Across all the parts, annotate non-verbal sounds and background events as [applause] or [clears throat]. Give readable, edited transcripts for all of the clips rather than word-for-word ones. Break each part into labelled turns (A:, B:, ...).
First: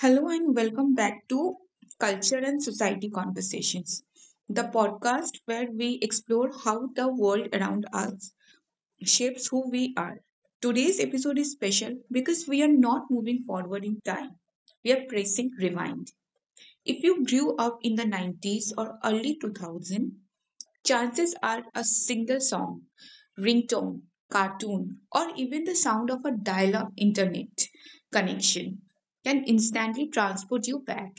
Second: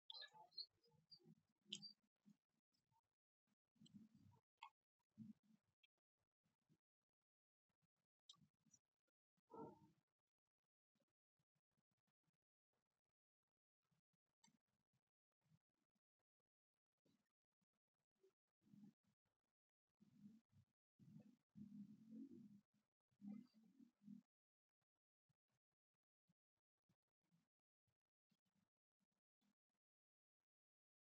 A: Hello and welcome back to Culture and Society Conversations, the podcast where we explore how the world around us shapes who we are. Today's episode is special because we are not moving forward in time, we are pressing rewind. If you grew up in the 90s or early 2000s, chances are a single song, ringtone, cartoon, or even the sound of a dial up internet connection can instantly transport you back.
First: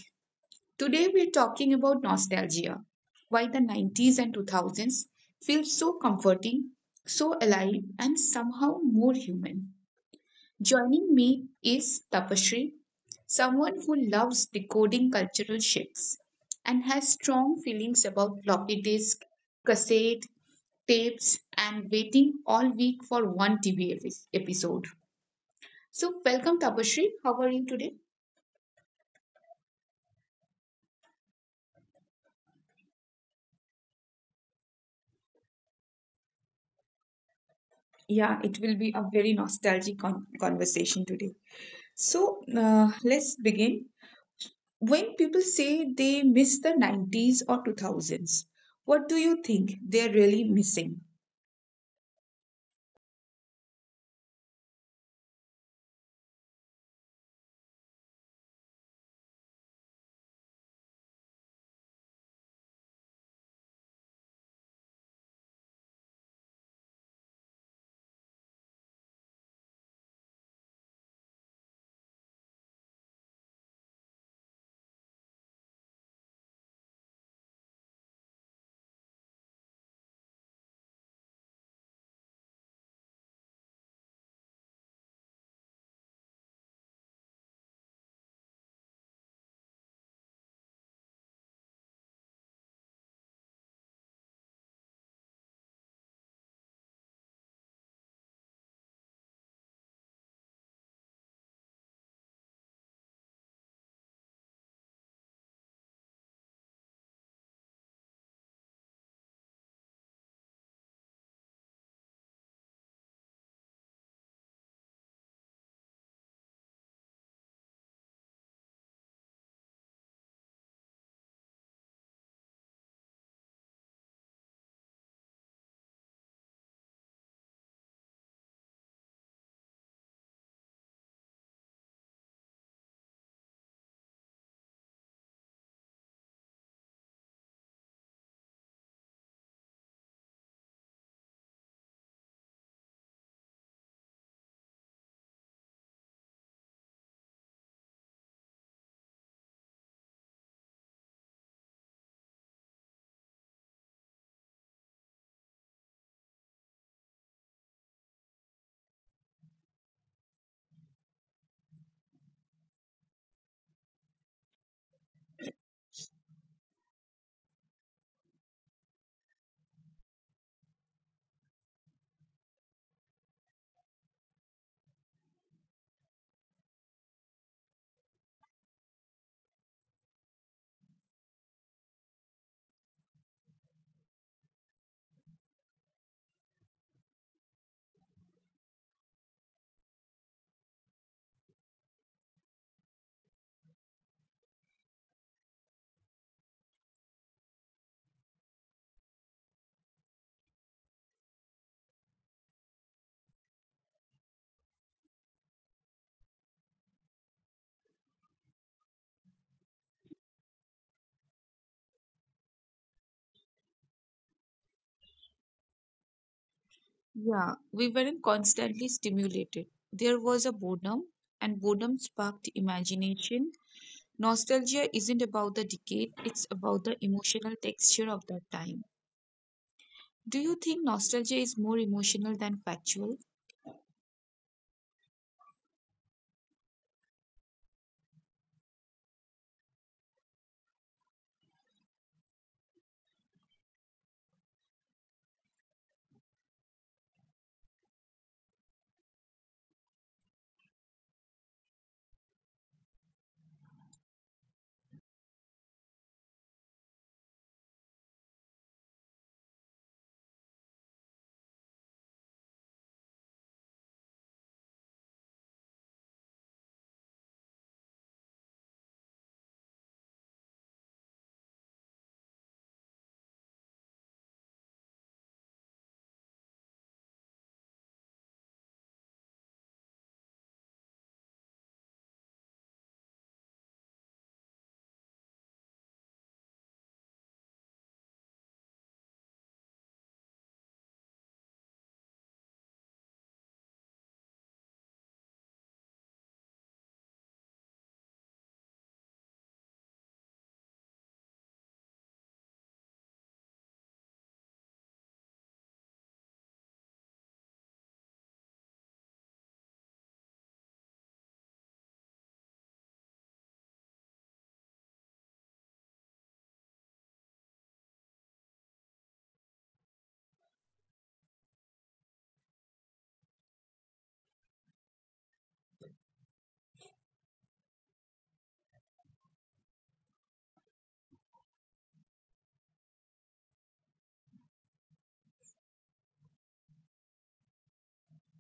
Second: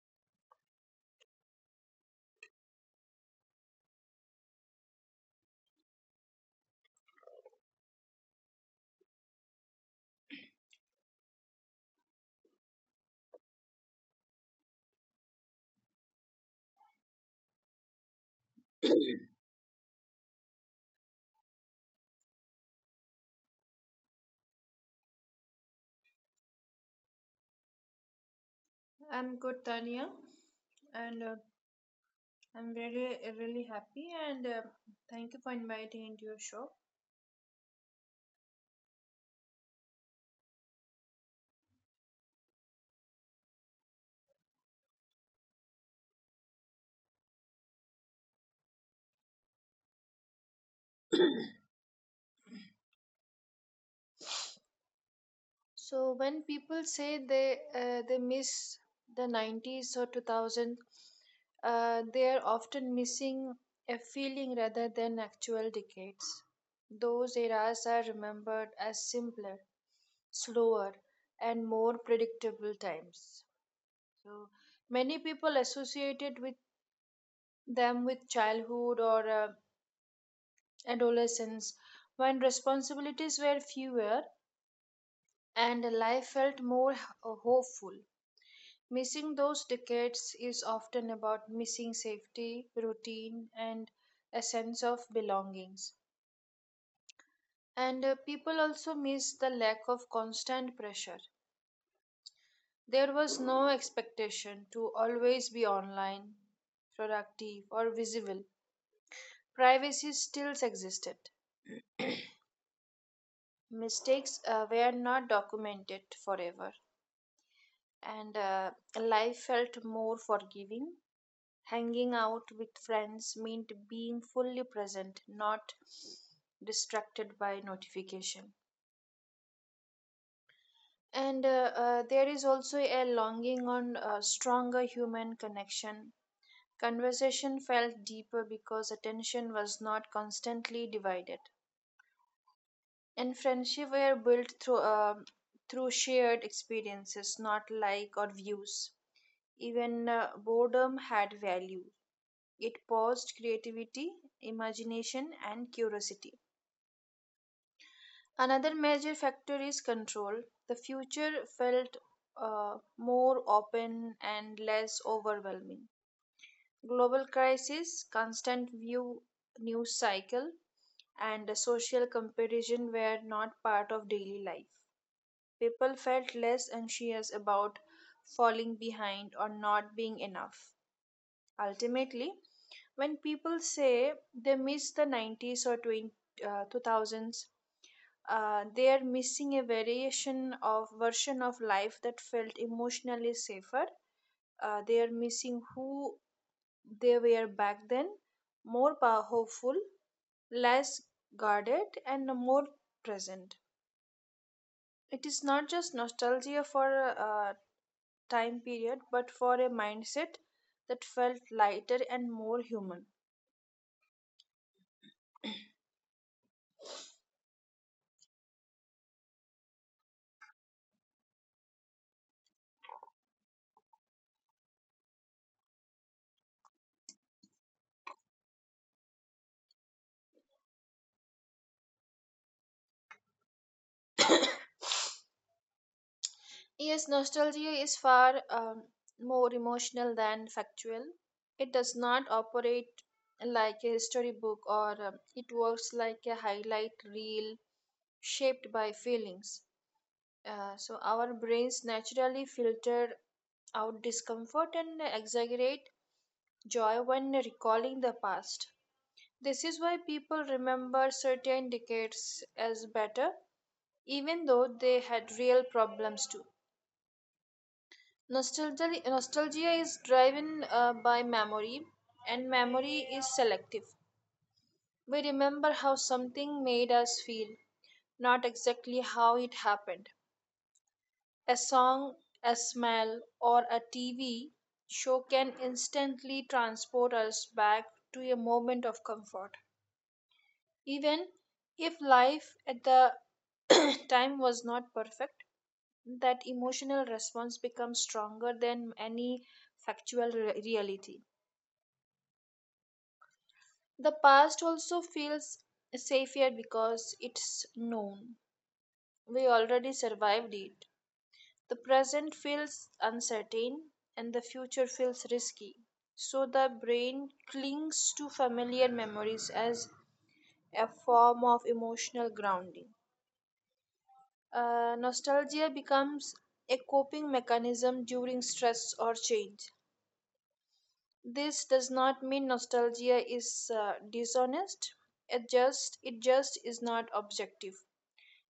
A: Today, we're talking about nostalgia, why the 90s and 2000s feel so comforting, so alive, and somehow more human. Joining me is Tapashri, someone who loves decoding cultural shifts and has strong feelings about floppy disk, cassette, tapes, and waiting all week for one TV episode. So, welcome, Tapashri. How are you today?
B: I'm good, Tania, and I'm really happy. And Thank you for inviting into your show.
A: Yeah, it will be a very nostalgic conversation today. So, let's begin. When people say they miss the 90s or 2000s, what do you think they're really missing?
B: So, when people say they miss the 90s or 2000, they are often missing a feeling rather than actual decades. Those eras are remembered as simpler, slower, and more predictable times. So, many people associated with them with childhood or adolescence, when responsibilities were fewer and life felt hopeful. Missing those decades is often about missing safety, routine, and a sense of belongings. And People also miss the lack of constant pressure. There was no expectation to always be online, productive, or visible. Privacy still existed. Mistakes were not documented forever and life felt more forgiving. Hanging out with friends meant being fully present, not distracted by notification. And There is also a longing on stronger human connection. Conversation felt deeper because attention was not constantly divided. And friendship were built through shared experiences, not like or views. Even boredom had value. It paused creativity, imagination, and curiosity. Another major factor is control. The future felt more open and less overwhelming. Global crisis, constant view news cycle, and a social comparison were not part of daily life. People felt less anxious about falling behind or not being enough. Ultimately, when people say they miss the 90s or 2000s they are missing a variation of version of life that felt emotionally safer. They are missing who they were back then, hopeful, less guarded, and more present. It is not just nostalgia for a time period, but for a mindset that felt lighter and more human. [clears throat]
A: Yeah, we weren't constantly stimulated. There was a boredom, and boredom sparked imagination. Nostalgia isn't about the decade, it's about the emotional texture of that time. Do you think nostalgia is more emotional than factual?
B: Yes, nostalgia is far more emotional than factual. It does not operate like a storybook, or it works like a highlight reel shaped by feelings. So, our brains naturally filter out discomfort and exaggerate joy when recalling the past. This is why people remember certain decades as better, even though they had real problems too. Nostalgia is driven by memory, and memory is selective. We remember how something made us feel, not exactly how it happened. A song, a smell, or a TV show can instantly transport us back to a moment of comfort. Even if life at the [coughs] [clears throat] time was not perfect, that emotional response becomes stronger than any factual reality. The past also feels safer because it's known. We already survived it. The present feels uncertain and the future feels risky. So the brain clings to familiar memories as a form of emotional grounding. Nostalgia becomes a coping mechanism during stress or change. This does not mean nostalgia is dishonest. It just is not objective.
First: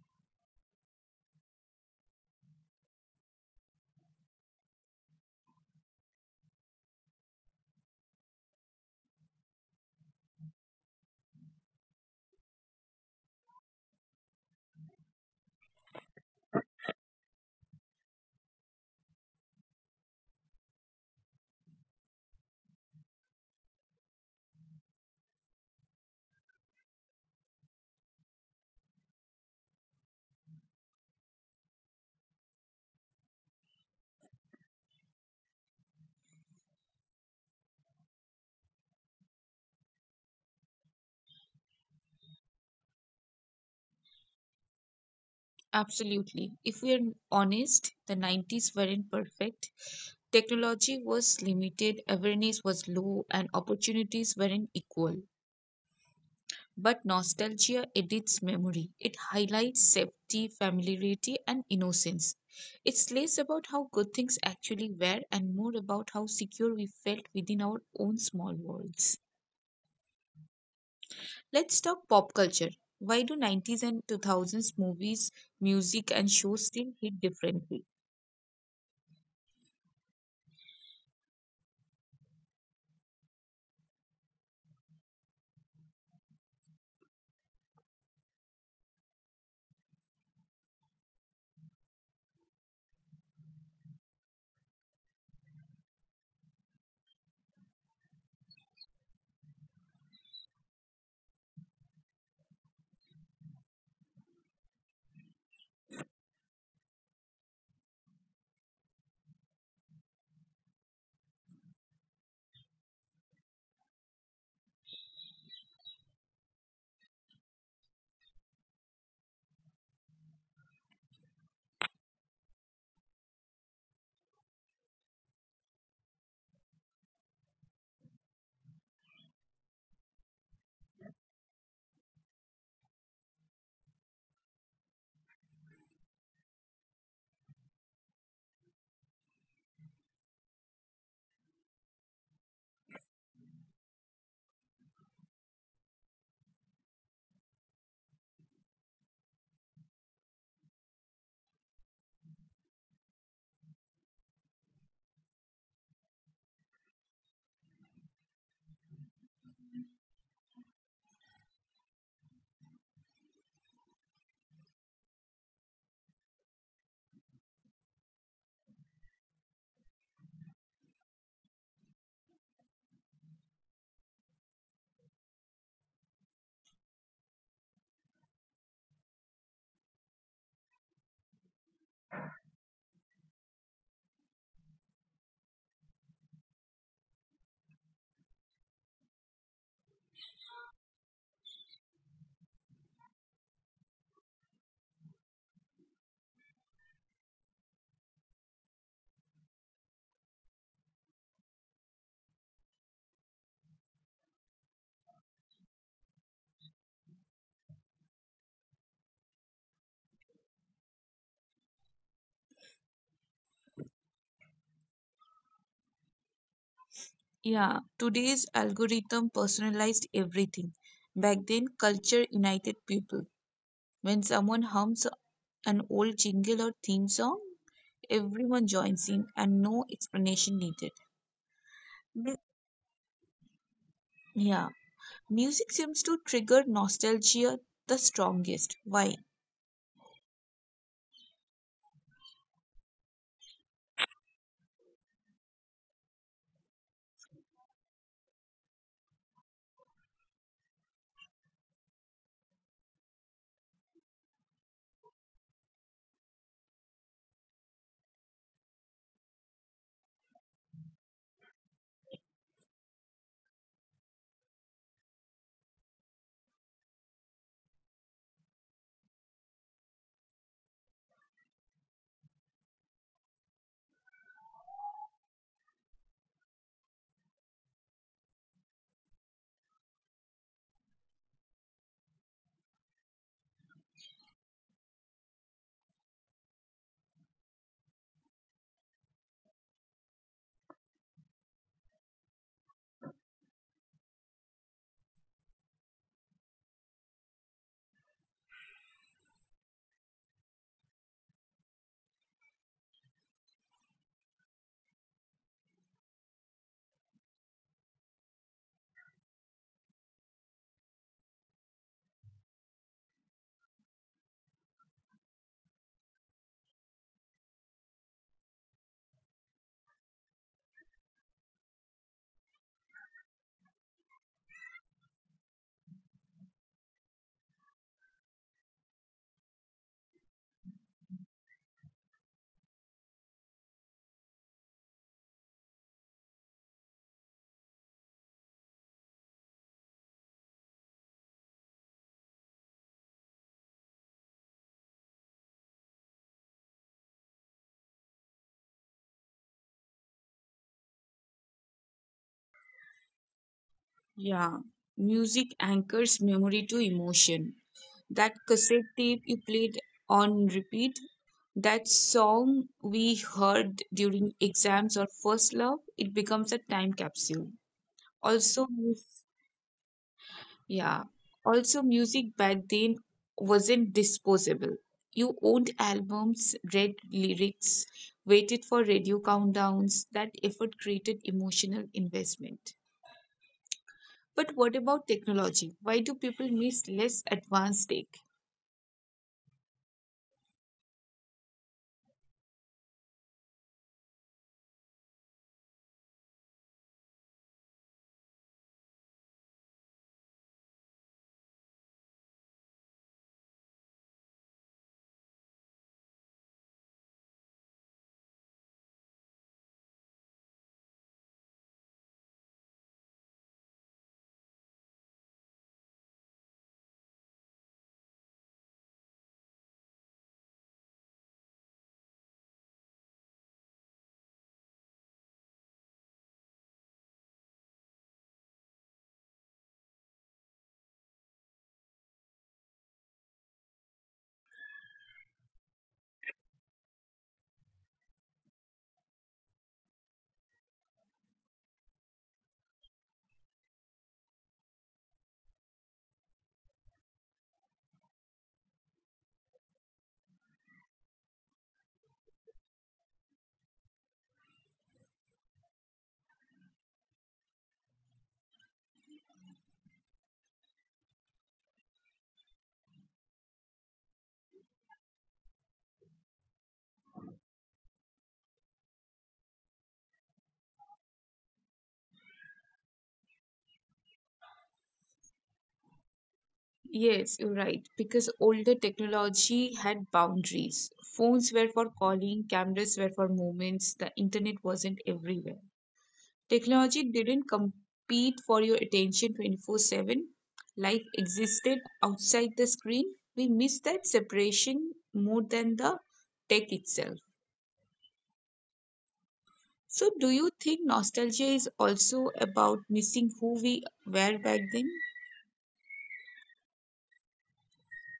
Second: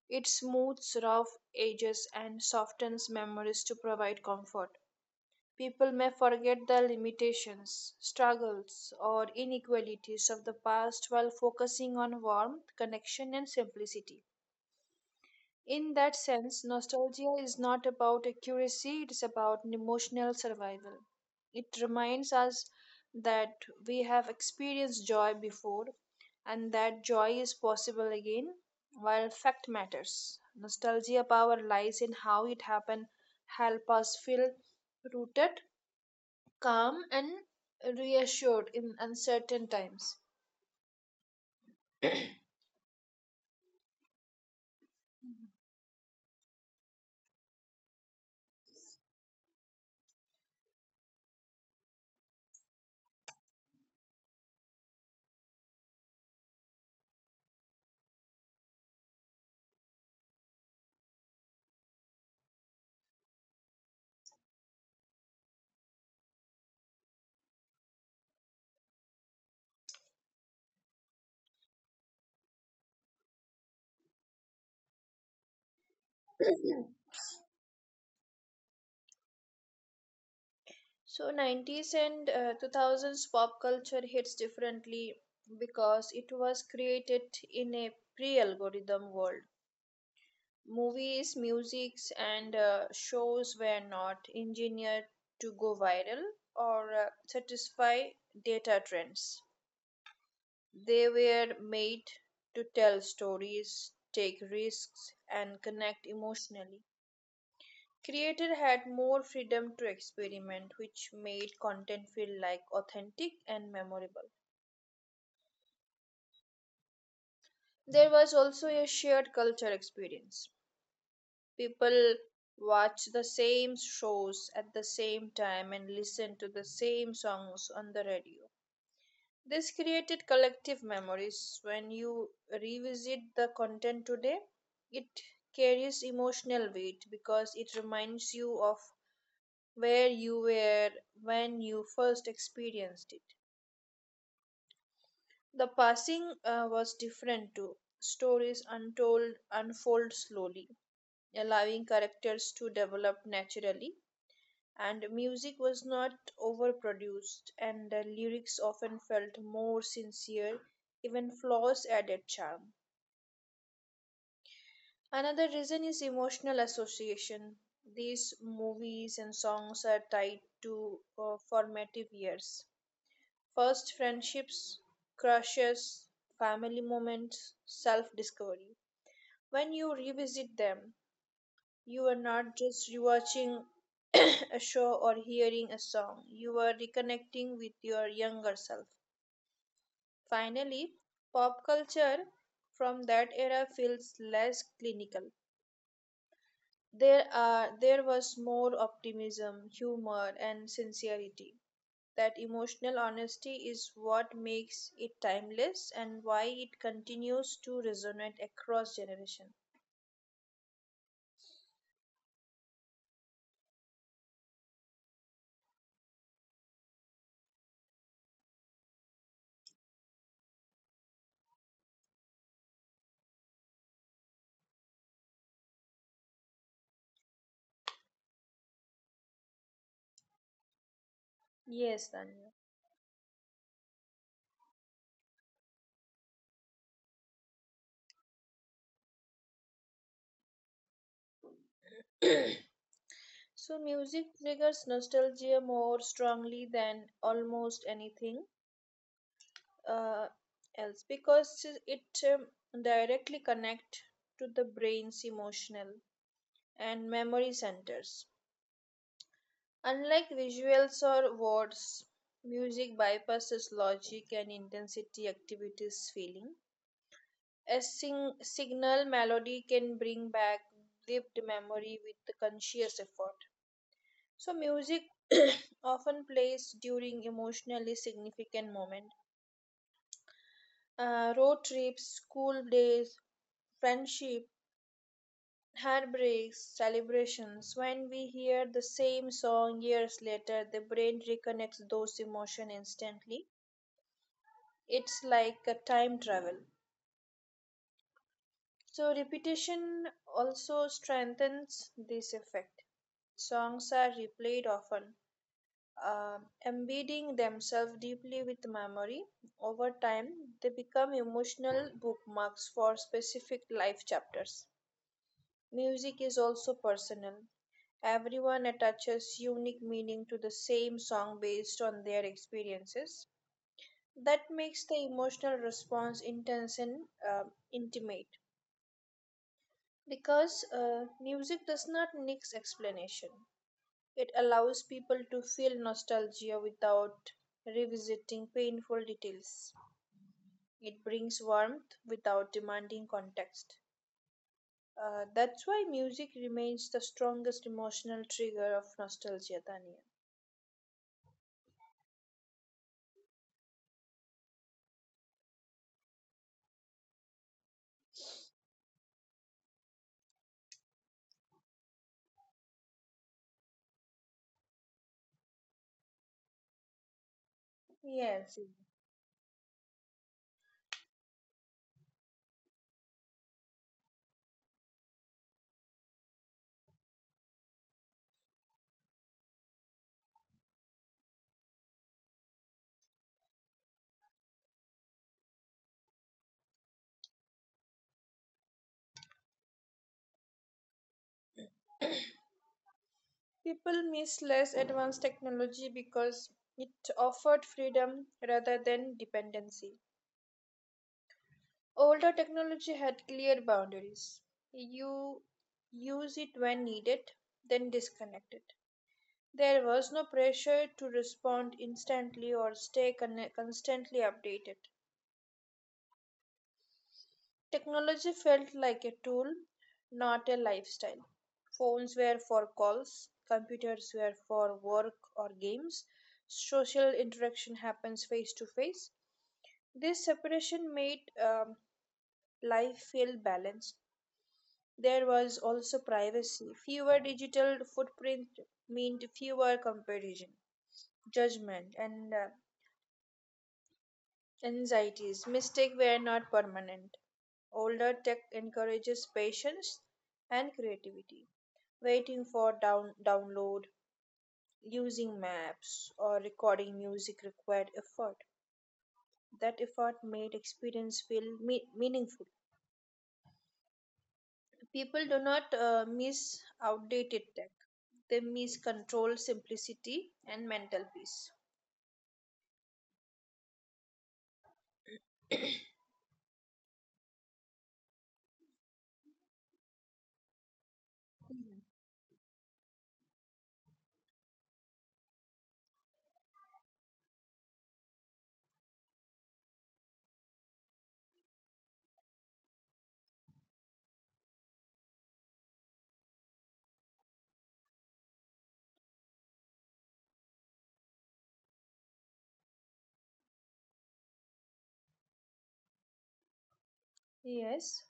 B: It smooths rough edges and softens memories to provide comfort. People may forget the limitations, struggles, or inequalities of the past while focusing on warmth, connection, and simplicity. In that sense, nostalgia is not about accuracy, it's about an emotional survival. It reminds us that we have experienced joy before and that joy is possible again, while fact matters. Nostalgia power lies in how it happened, help us feel rooted, calm, and reassured in uncertain times.
A: Absolutely. If we are honest, the 90s weren't perfect. Technology was limited, awareness was low, and opportunities weren't equal. But nostalgia edits memory. It highlights safety, familiarity, and innocence. It's less about how good things actually were and more about how secure we felt within our own small worlds. Let's talk pop culture. Why do 90s and 2000s movies, music, and shows still hit differently?
B: So, 90s and 2000s pop culture hits differently because it was created in a pre algorithm world. Movies, musics, and shows were not engineered to go viral or satisfy data trends. They were made to tell stories, take risks, and connect emotionally. Creator had more freedom to experiment, which made content feel like authentic and memorable. There was also a shared culture experience. People watched the same shows at the same time and listened to the same songs on the radio. This created collective memories. When you revisit the content today, it carries emotional weight because it reminds you of where you were when you first experienced it. The passing was different too. Stories untold unfold slowly, allowing characters to develop naturally, and music was not overproduced, and the lyrics often felt more sincere, even flaws added charm. Another reason is emotional association. These movies and songs are tied to formative years. First friendships, crushes, family moments, self discovery. When you revisit them, you are not just rewatching [coughs] [clears throat] a show or hearing a song, you are reconnecting with your younger self. Finally, pop culture from that era feels less clinical. There was more optimism, humor and sincerity. That emotional honesty is what makes it timeless and why it continues to resonate across generations.
A: Yeah, today's algorithm personalized everything. Back then, culture united people. When someone hums an old jingle or theme song, everyone joins in and no explanation needed.
B: Yes,
A: Mu-
B: Tanya.
A: yeah, music seems to trigger nostalgia the strongest. Why?
B: [coughs] [clears throat] So, music triggers nostalgia more strongly than almost anything uh, else because it um, directly connect to the brain's emotional and memory centers. Unlike visuals or words, music bypasses logic and intensity activities feeling. A signal melody can bring back lived memory with the conscious effort. So music [clears throat] often plays during emotionally significant moments. Road trips, school days, friendship, heartbreaks, celebrations. When we hear the same song years later, the brain reconnects those emotions instantly. It's like a time travel. So repetition also strengthens this effect. Songs are replayed often embedding themselves deeply with memory. Over time, they become emotional bookmarks for specific life chapters. Music is also personal. Everyone attaches unique meaning to the same song based on their experiences. That makes the emotional response intense and intimate because music does not need explanation. It allows people to feel nostalgia without revisiting painful details. It brings warmth without demanding context. That's why music remains the strongest emotional trigger of nostalgia, Tanya.
A: Yeah, music anchors memory to emotion. That cassette tape you played on repeat, that song we heard during exams or first love, it becomes a time capsule.
B: Yes.
A: Also, Yeah. Also, music back then wasn't disposable. You owned albums, read lyrics, waited for radio countdowns. That effort created emotional investment. But what about technology? Why do people miss less advanced tech?
B: People miss less advanced technology because it offered freedom rather than dependency. Older technology had clear boundaries. You use it when needed, then disconnect it. There was no pressure to respond instantly or stay constantly updated. Technology felt like a tool, not a lifestyle. Phones were for calls, computers were for work or games, social interaction happens face to face. This separation made life feel balanced. There was also privacy. Fewer digital footprint meant fewer comparison, judgment, and anxieties. Mistakes were not permanent. Older tech encourages patience and creativity. Waiting for download, using maps, or recording music required effort. That effort made experience feel meaningful. People do not miss outdated tech. They miss control, simplicity, and mental peace.
A: Yes, you're right. Because older technology had boundaries. Phones were for
B: Mhm.
A: calling, cameras were for moments, the internet wasn't everywhere. Technology didn't compete for your attention 24/7. Life existed outside the screen. We miss that separation more than the tech itself. So, do you think nostalgia is also about missing who we were back then?
B: Yes.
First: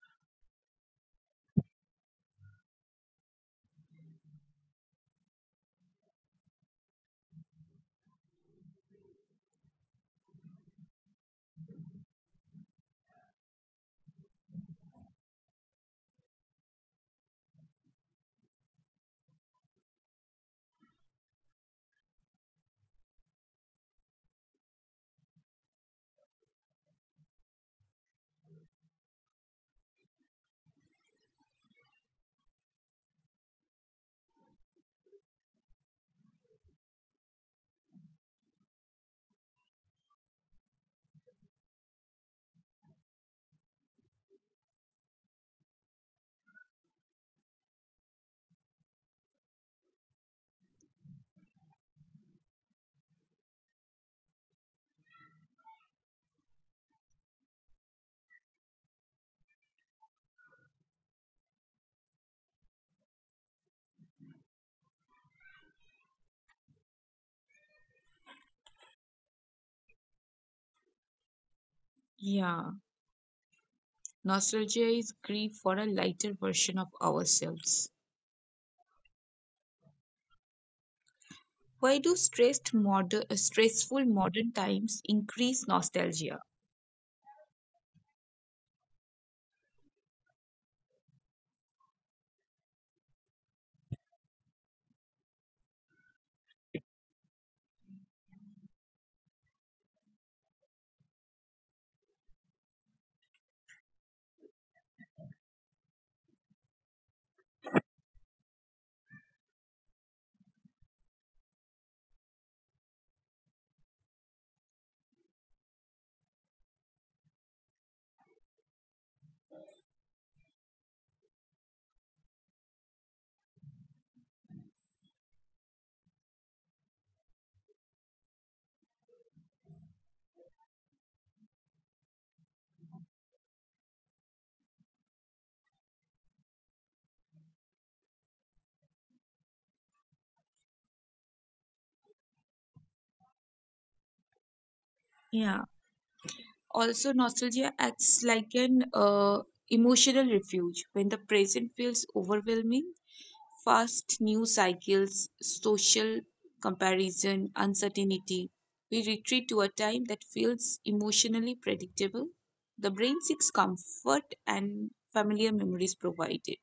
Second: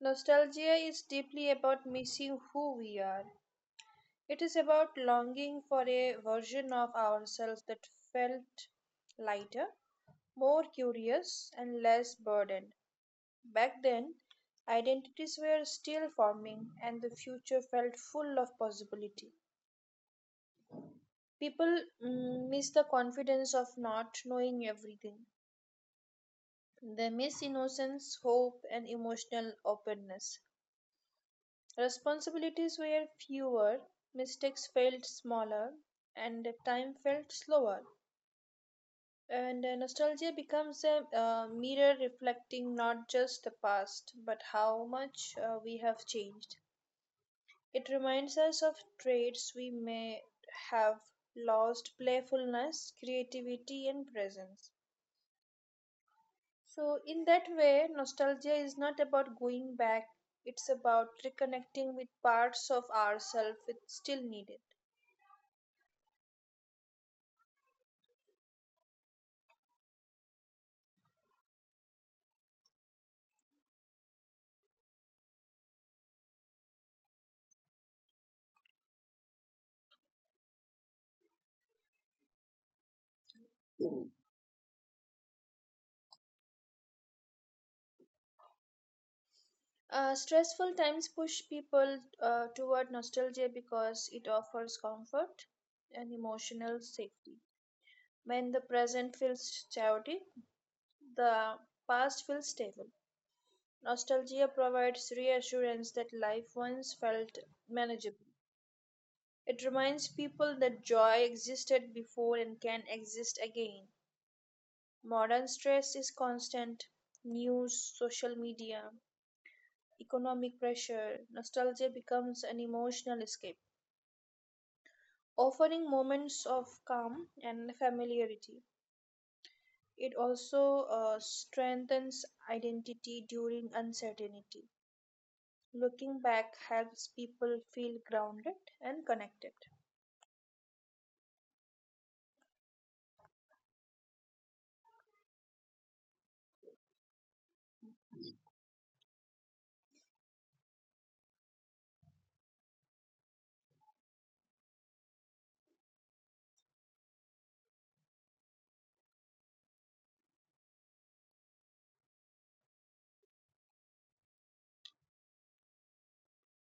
B: Nostalgia is deeply about missing who we are. It is about longing for a version of ourselves that felt lighter, more curious, and less burdened. Back then, identities were still forming and the future felt full of possibility. People miss the confidence of not knowing everything. They miss innocence, hope, and emotional openness. Responsibilities were fewer, mistakes felt smaller, and time felt slower. And nostalgia becomes a mirror reflecting not just the past, but how much we have changed. It reminds us of traits we may have lost playfulness, creativity, and presence. So, in that way, nostalgia is not about going back, it's about reconnecting with parts of ourselves we still needed.
A: Yeah, nostalgia is grief for a lighter version of ourselves. Why do stressful modern times increase nostalgia?
B: Stressful times push people toward nostalgia because it offers comfort and emotional safety. When the present feels chaotic, the past feels stable. Nostalgia provides reassurance that life once felt manageable. It reminds people that joy existed before and can exist again. Modern stress is constant news, social media, economic pressure. Nostalgia becomes an emotional escape, offering moments of calm and familiarity. It also strengthens identity during uncertainty. Looking back helps people feel grounded and connected.
A: Yeah, also, nostalgia acts like an emotional refuge when the present feels overwhelming. Fast news cycles, social comparison, uncertainty. We retreat to a time that feels emotionally predictable. The brain seeks comfort and familiar memories provided.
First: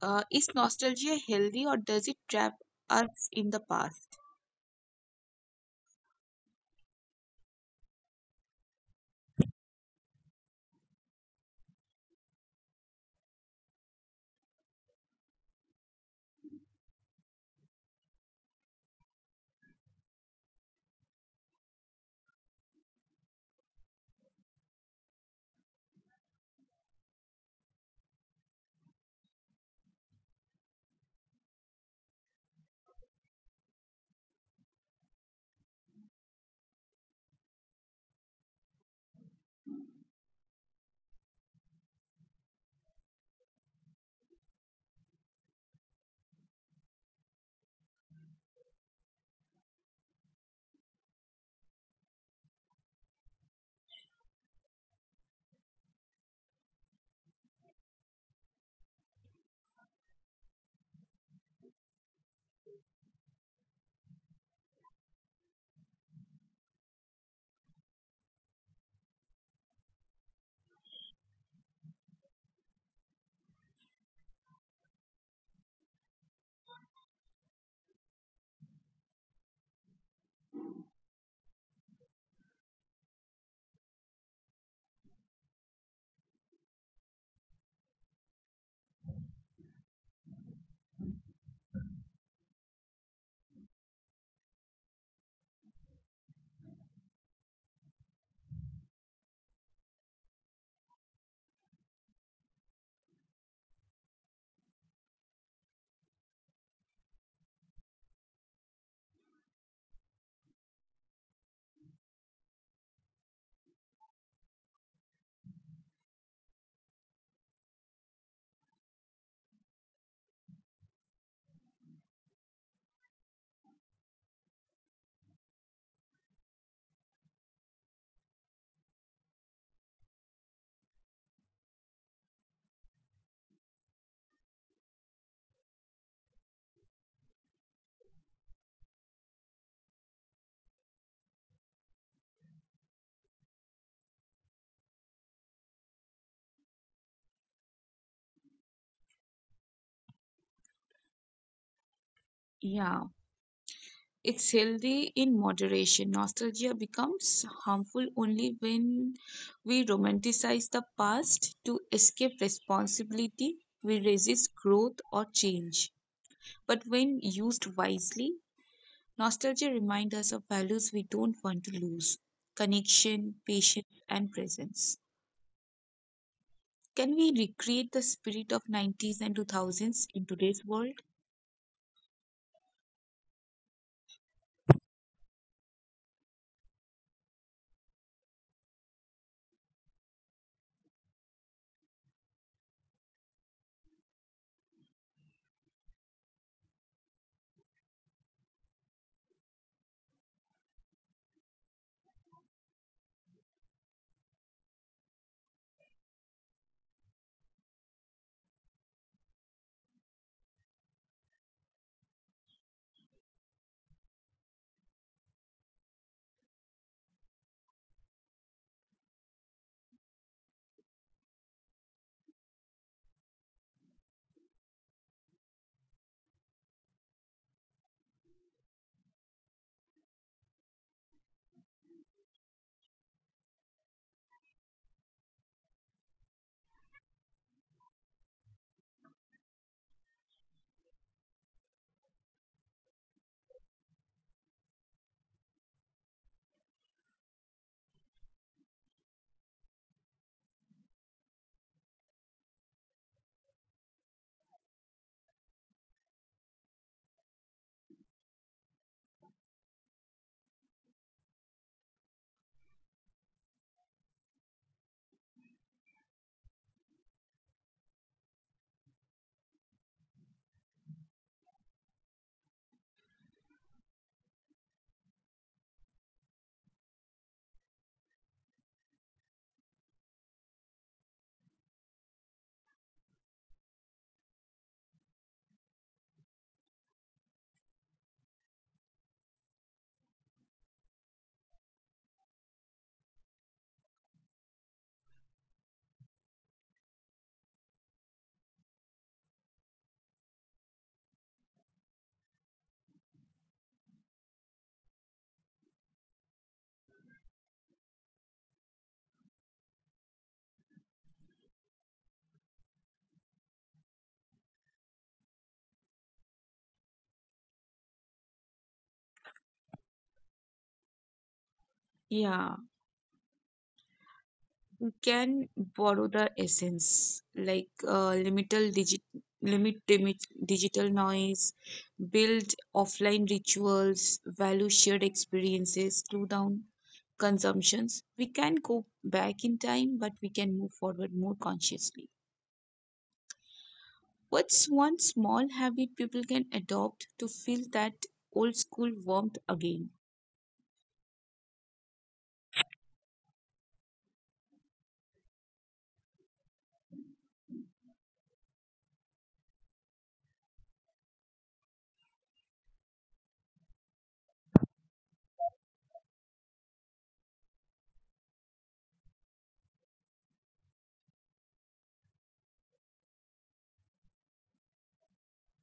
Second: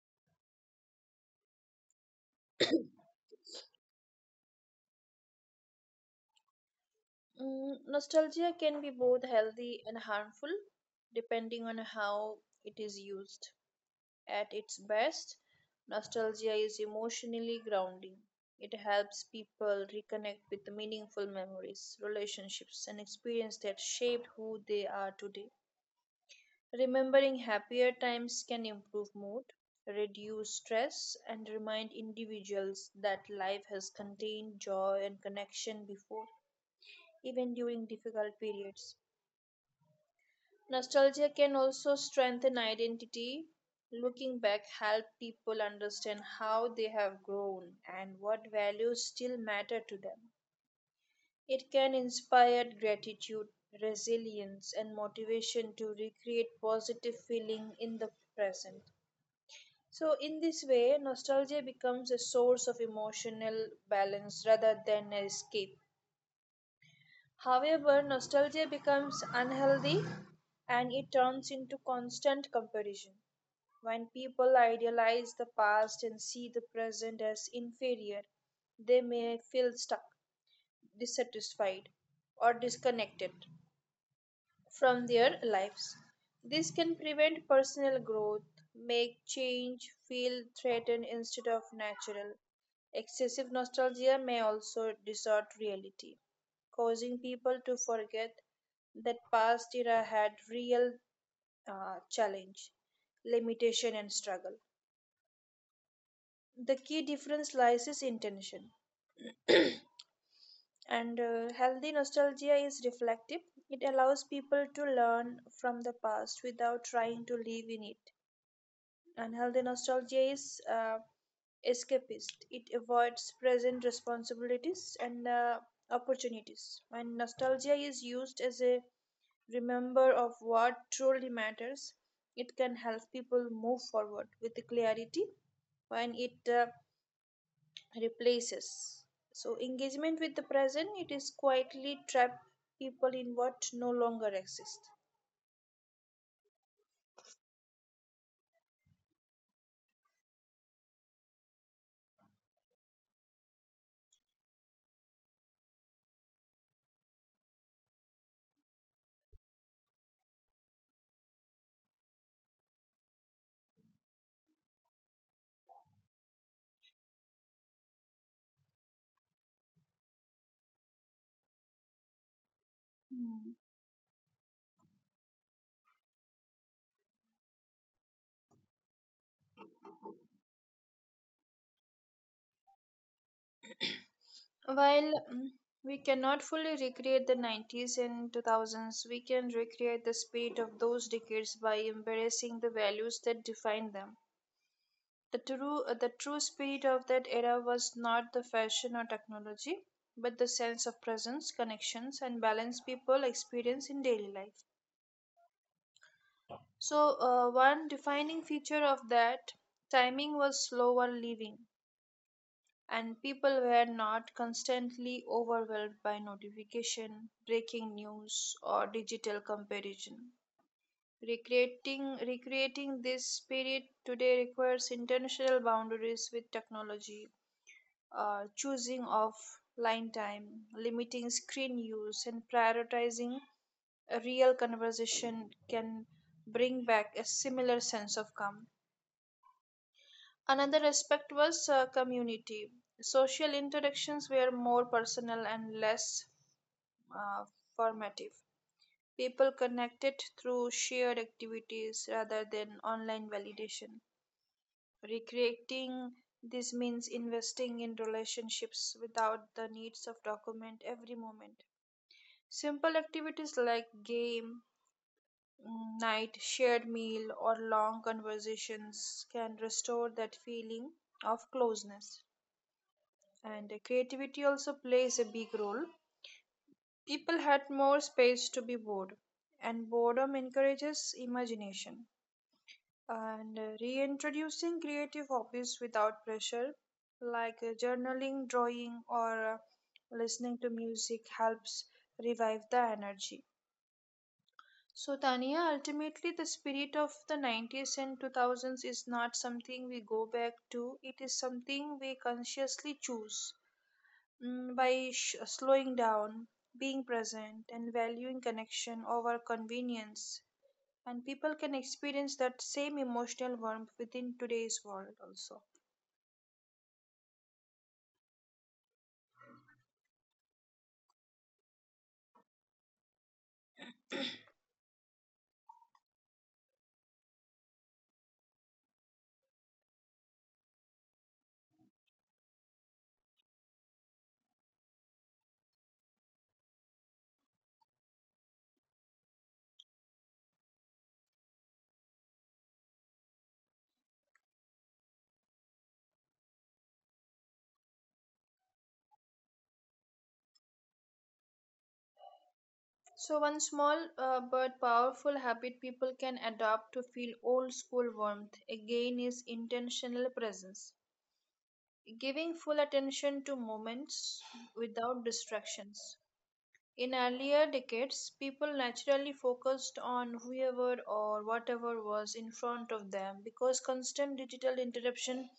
A: Is nostalgia healthy or does it trap us in the past?
B: Nostalgia can be both healthy and harmful depending on how it is used. At its best, nostalgia is emotionally grounding. It helps people reconnect with meaningful memories, relationships, and experiences that shaped who they are today. Remembering happier times can improve mood, reduce stress, and remind individuals that life has contained joy and connection before, even during difficult periods. Nostalgia can also strengthen identity. Looking back help people understand how they have grown and what values still matter to them. It can inspire gratitude, resilience and motivation to recreate positive feeling in the present. So in this way nostalgia becomes a source of emotional balance rather than an escape. However, nostalgia becomes unhealthy and it turns into constant comparison. When people idealize the past and see the present as inferior, they may feel stuck, dissatisfied, or disconnected from their lives. This can prevent personal growth, make change feel threatened instead of natural. Excessive nostalgia may also distort reality, causing people to forget that past era had real challenge, limitation, and struggle. The key difference lies is intention, and healthy nostalgia is reflective. It allows people to learn from the past without trying to live in it. Unhealthy nostalgia is escapist. It avoids present responsibilities and opportunities. When nostalgia is used as a remember of what truly matters, it can help people move forward with clarity. When it replaces. So, engagement with the present, it is quietly trap people in what no longer exists.
A: Yeah. It's healthy in moderation. Nostalgia becomes harmful only when we romanticize the past to escape responsibility. We resist growth or change. But when used wisely, nostalgia reminds us of values we don't want to lose connection,
B: Hmm.
A: patience, and presence. Can we recreate the spirit of 90s and 2000s in today's world?
B: While mm, we cannot fully recreate the 90s and 2000s. We can recreate the spirit of those decades by embracing the values that defined them. The true spirit of that era was not the fashion or technology, but the sense of presence, connections, and balance people experience in daily life. One defining feature of that timing was slower living, and people were not constantly overwhelmed by notification, breaking news, or digital comparison. Recreating this spirit today requires intentional boundaries with technology, choosing offline time, limiting screen use, and prioritizing a real conversation can bring back a similar sense of calm. Another aspect was community. Social interactions were more personal and less uh, formative. People connected through shared activities rather than online validation. Recreating this means investing in relationships without the needs of document every moment. Simple activities like game night, shared meal, or long conversations can restore that feeling of closeness. And creativity also plays a big role. People had more space to be bored, and boredom encourages imagination. And Reintroducing creative hobbies without pressure, like journaling, drawing, or listening to music, helps revive the energy. So, Tania, ultimately, the spirit of the 90s and 2000s is not something we go back to, it is something we consciously choose, by slowing down, being present, and valuing connection over convenience. And people can experience that same emotional warmth within today's world also.
A: Yeah, can borrow the essence, like, limit digital noise, build offline rituals, value shared experiences, slow down consumptions. We can go back in time but we can move forward more consciously. What's one small habit people can adopt to feel that old school warmth again?
B: So, one small but powerful habit people can adopt to feel old school warmth again is intentional presence. Giving full attention to moments without distractions. In earlier decades, people naturally focused on whoever or whatever was in front of them because constant digital interruption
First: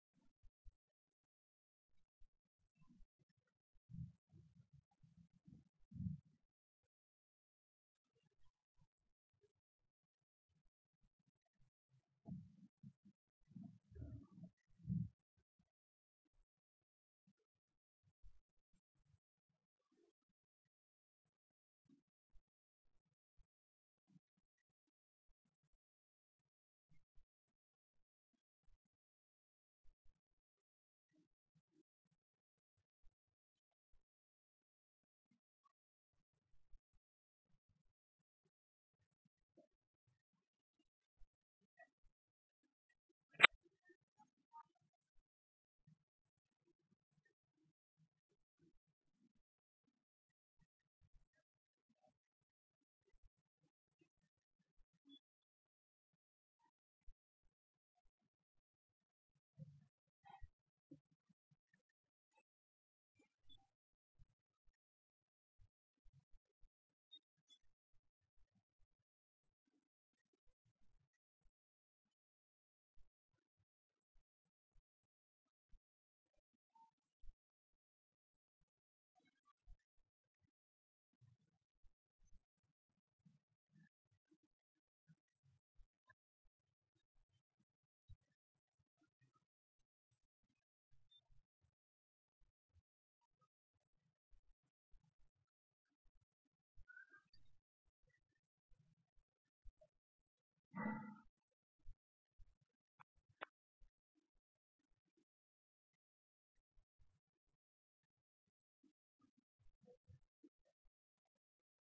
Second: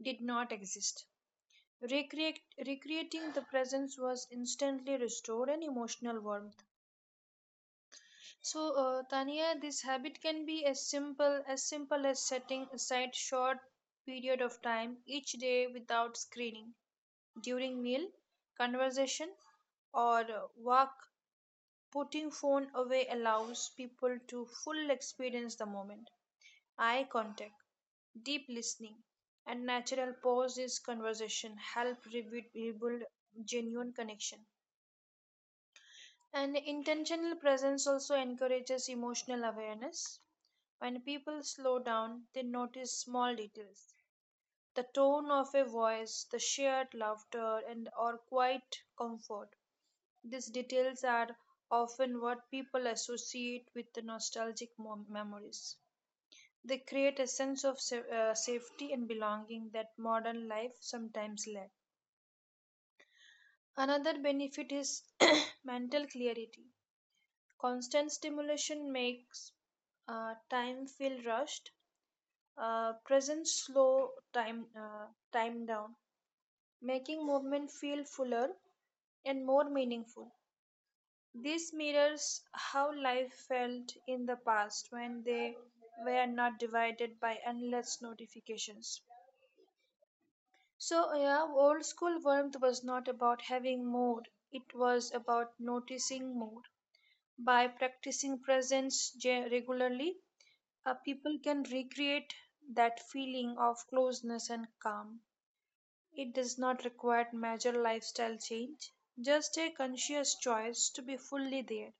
B: did not exist. Recreate, recreating the presence was instantly restored and emotional warmth. So, Tania, this habit can be as simple as setting aside short period of time each day without screening during meal, conversation, or walk. Putting phone away allows people to full experience the moment. Eye contact, deep listening, and natural pauses conversation help rebuild genuine connection. And intentional presence also encourages emotional awareness. When people slow down, they notice small details. The tone of a voice, the shared laughter and or quiet comfort. These details are often what people associate with the nostalgic memories. They create a sense of safety and belonging that modern life sometimes lacks. Another benefit is [coughs] [clears throat] mental clarity. Constant stimulation makes time feel rushed. Presence slow time down, making movement feel fuller and more meaningful. This mirrors how life felt in the past when they were not divided by endless notifications. So, yeah, old school warmth was not about having more, it was about noticing more. By practicing presence regularly, people can recreate that feeling of closeness and calm. It does not require major lifestyle change, just a conscious choice to be fully there,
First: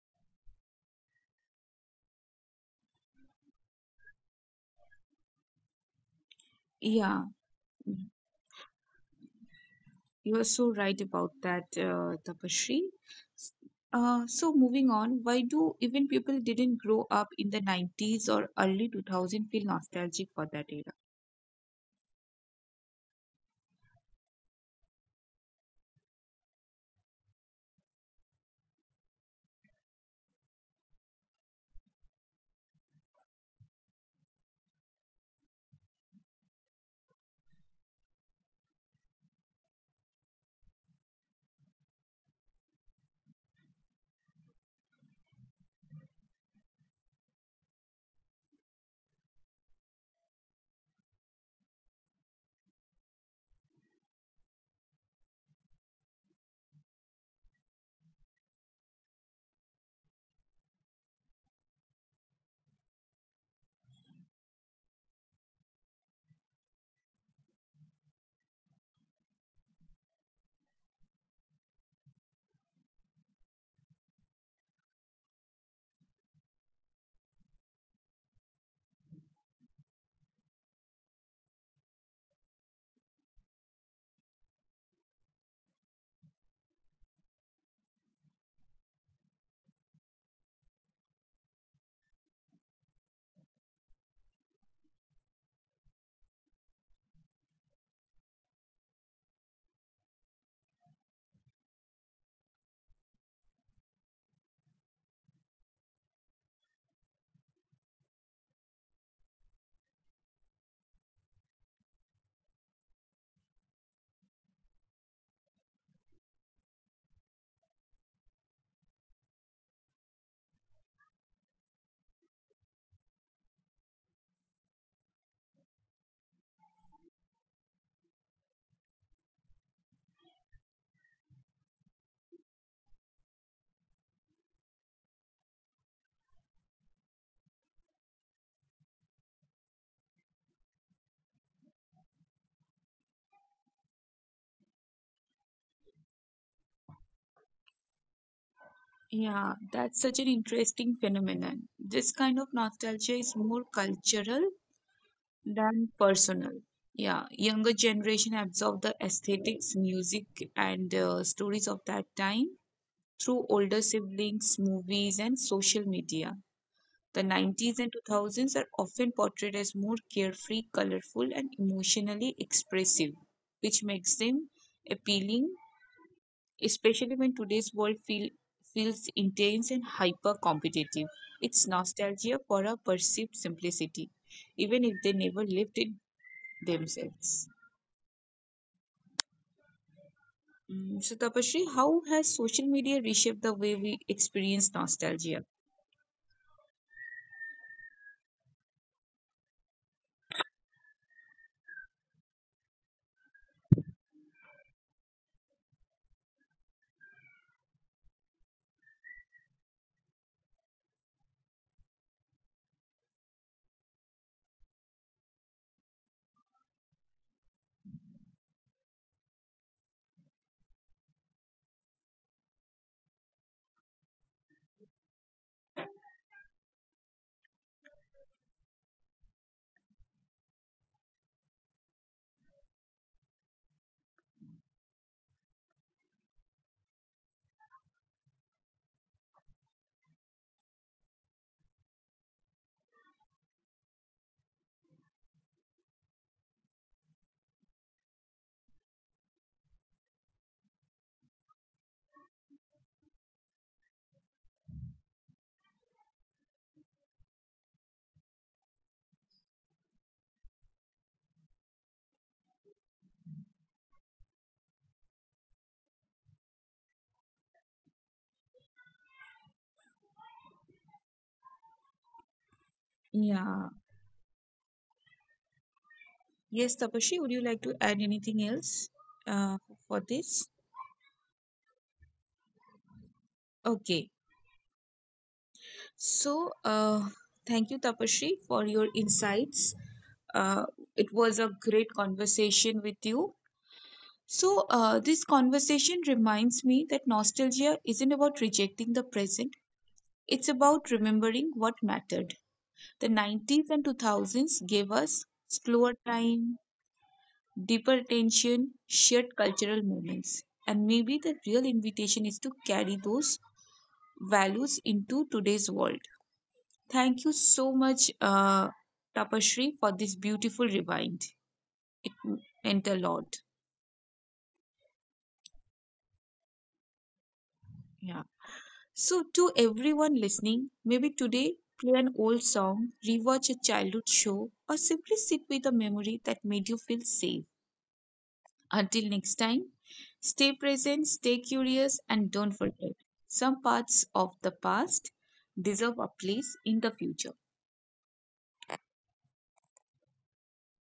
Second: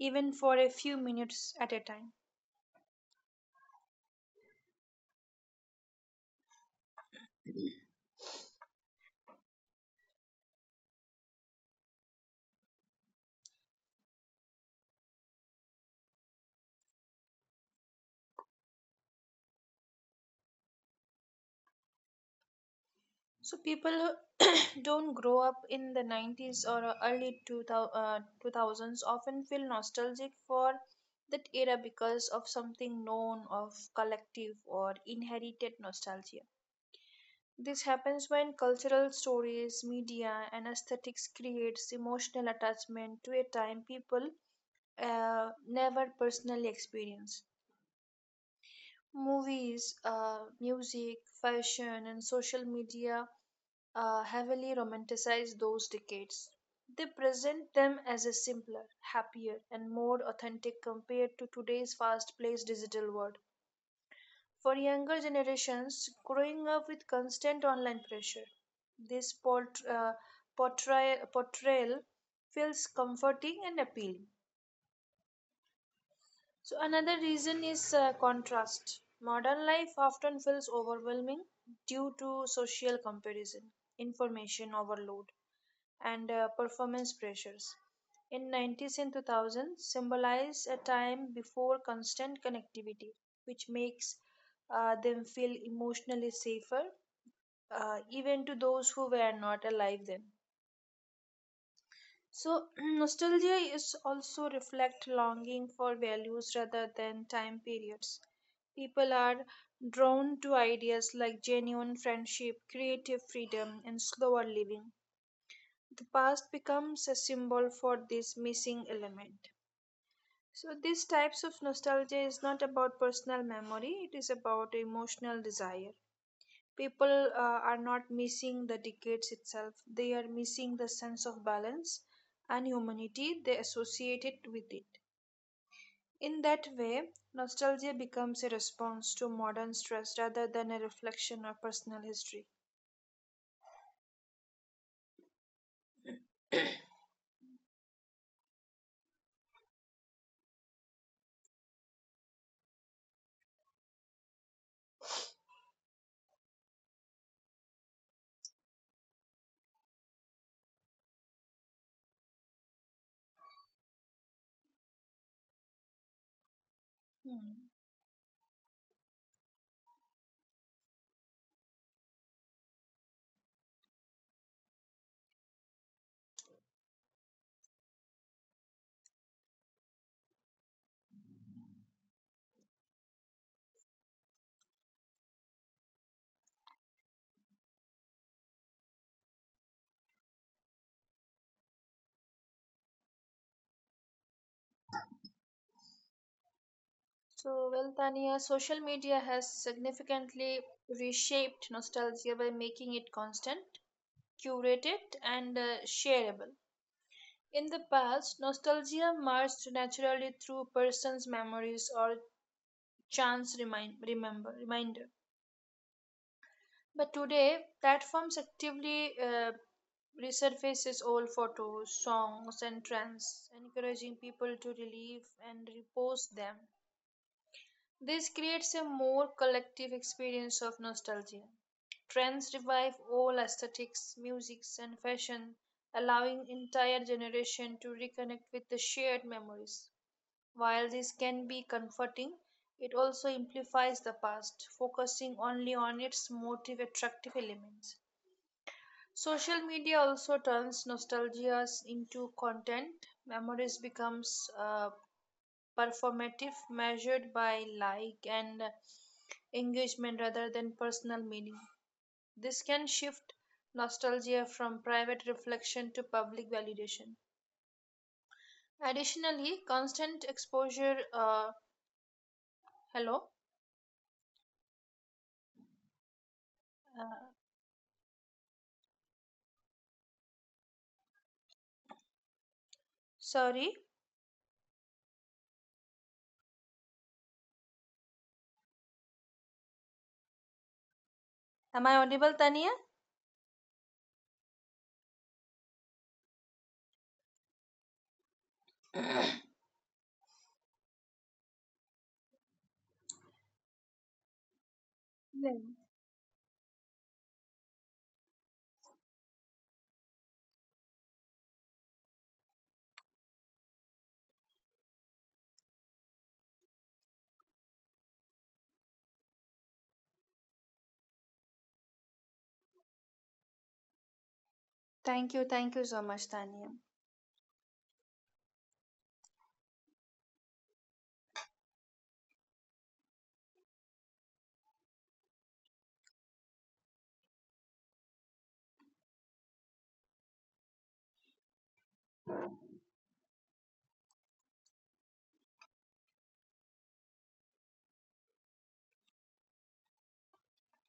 B: even for a few minutes at a time.
A: Yeah. Mm-hmm. You are so right about that, Tapashri. S- so, moving on, why do even people didn't grow up in the 90s or early 2000 feel nostalgic for that era?
B: So people who [coughs] [clears throat] don't grow up in the 90s or early 2000s often feel nostalgic for that era because of something known of collective or inherited nostalgia. This happens when cultural stories, media, and aesthetics creates emotional attachment to a time people never personally experience. Movies, music, fashion, and social media heavily romanticize those decades. They present them as a simpler, happier, and more authentic compared to today's fast paced digital world. For younger generations growing up with constant online pressure, this portrayal feels comforting and appealing. So, another reason is contrast. Modern life often feels overwhelming due to social comparison, information overload, and performance pressures. In 90s and 2000s symbolize a time before constant connectivity, which makes them feel emotionally safer, even to those who were not alive then. So [clears throat] nostalgia is also reflect longing for values rather than time periods. People are drawn to ideas like genuine friendship, creative freedom, and slower living. The past becomes a symbol for this missing element. So, these types of nostalgia is not about personal memory, it is about emotional desire. People are not missing the decades itself, they are missing the sense of balance and humanity they associate it with it. In that way, nostalgia becomes a response to modern stress rather than a reflection of personal history.
A: Yeah, that's such an interesting phenomenon. This kind of nostalgia is more cultural than personal. Yeah, younger generation absorb the aesthetics, music, and stories of that time through older siblings, movies, and social media. The
B: Hmm.
A: 90s and 2000s are often portrayed as more carefree, colorful, and emotionally expressive, which makes them appealing, especially when today's world feels intense and hyper competitive. It's nostalgia for a perceived simplicity, even if they never lived it themselves. So, Tapashri, how has social media reshaped the way we experience nostalgia?
B: So, well, Tania, social media has significantly reshaped nostalgia by making it constant, curated, and shareable. In the past, nostalgia marched naturally through person's memories or chance reminder. But today, platforms actively resurfaces old photos, songs, and trends, encouraging people to relive and repost them. This creates a more collective experience of nostalgia. Trends revive all aesthetics, musics, and fashion, allowing entire generation to reconnect with the shared memories. While this can be comforting, it also amplifies the past, focusing only on its motive attractive elements. Social media also turns nostalgias into content. Memories becomes performative, measured by like and engagement rather than personal meaning. This can shift nostalgia from private reflection to public validation. Additionally, constant exposure. Hello,
A: Yeah. Yes, Tapashri,
B: uh,
A: would you like to add anything else uh, for this?
B: sorry,
A: Okay. So, thank you, Tapashri, for your insights. Uh, it was a great
B: am I audible, Tania?
A: conversation with you. So, this conversation reminds me that nostalgia isn't about rejecting the present, it's about remembering what mattered. The 90s and 2000s gave us
B: Yeah.
A: slower time, deeper attention, shared cultural moments. And maybe the real invitation is to carry those values into today's world. Thank you so much, Tapashri, for this beautiful rewind. It meant a lot.
B: Thank you so much, Tania.
A: Yeah. So, to everyone listening, maybe today play an old song, rewatch a childhood show, or simply sit with a memory that made you feel safe. Until next time, stay present, stay curious, and don't forget some parts of the past deserve a place in the future.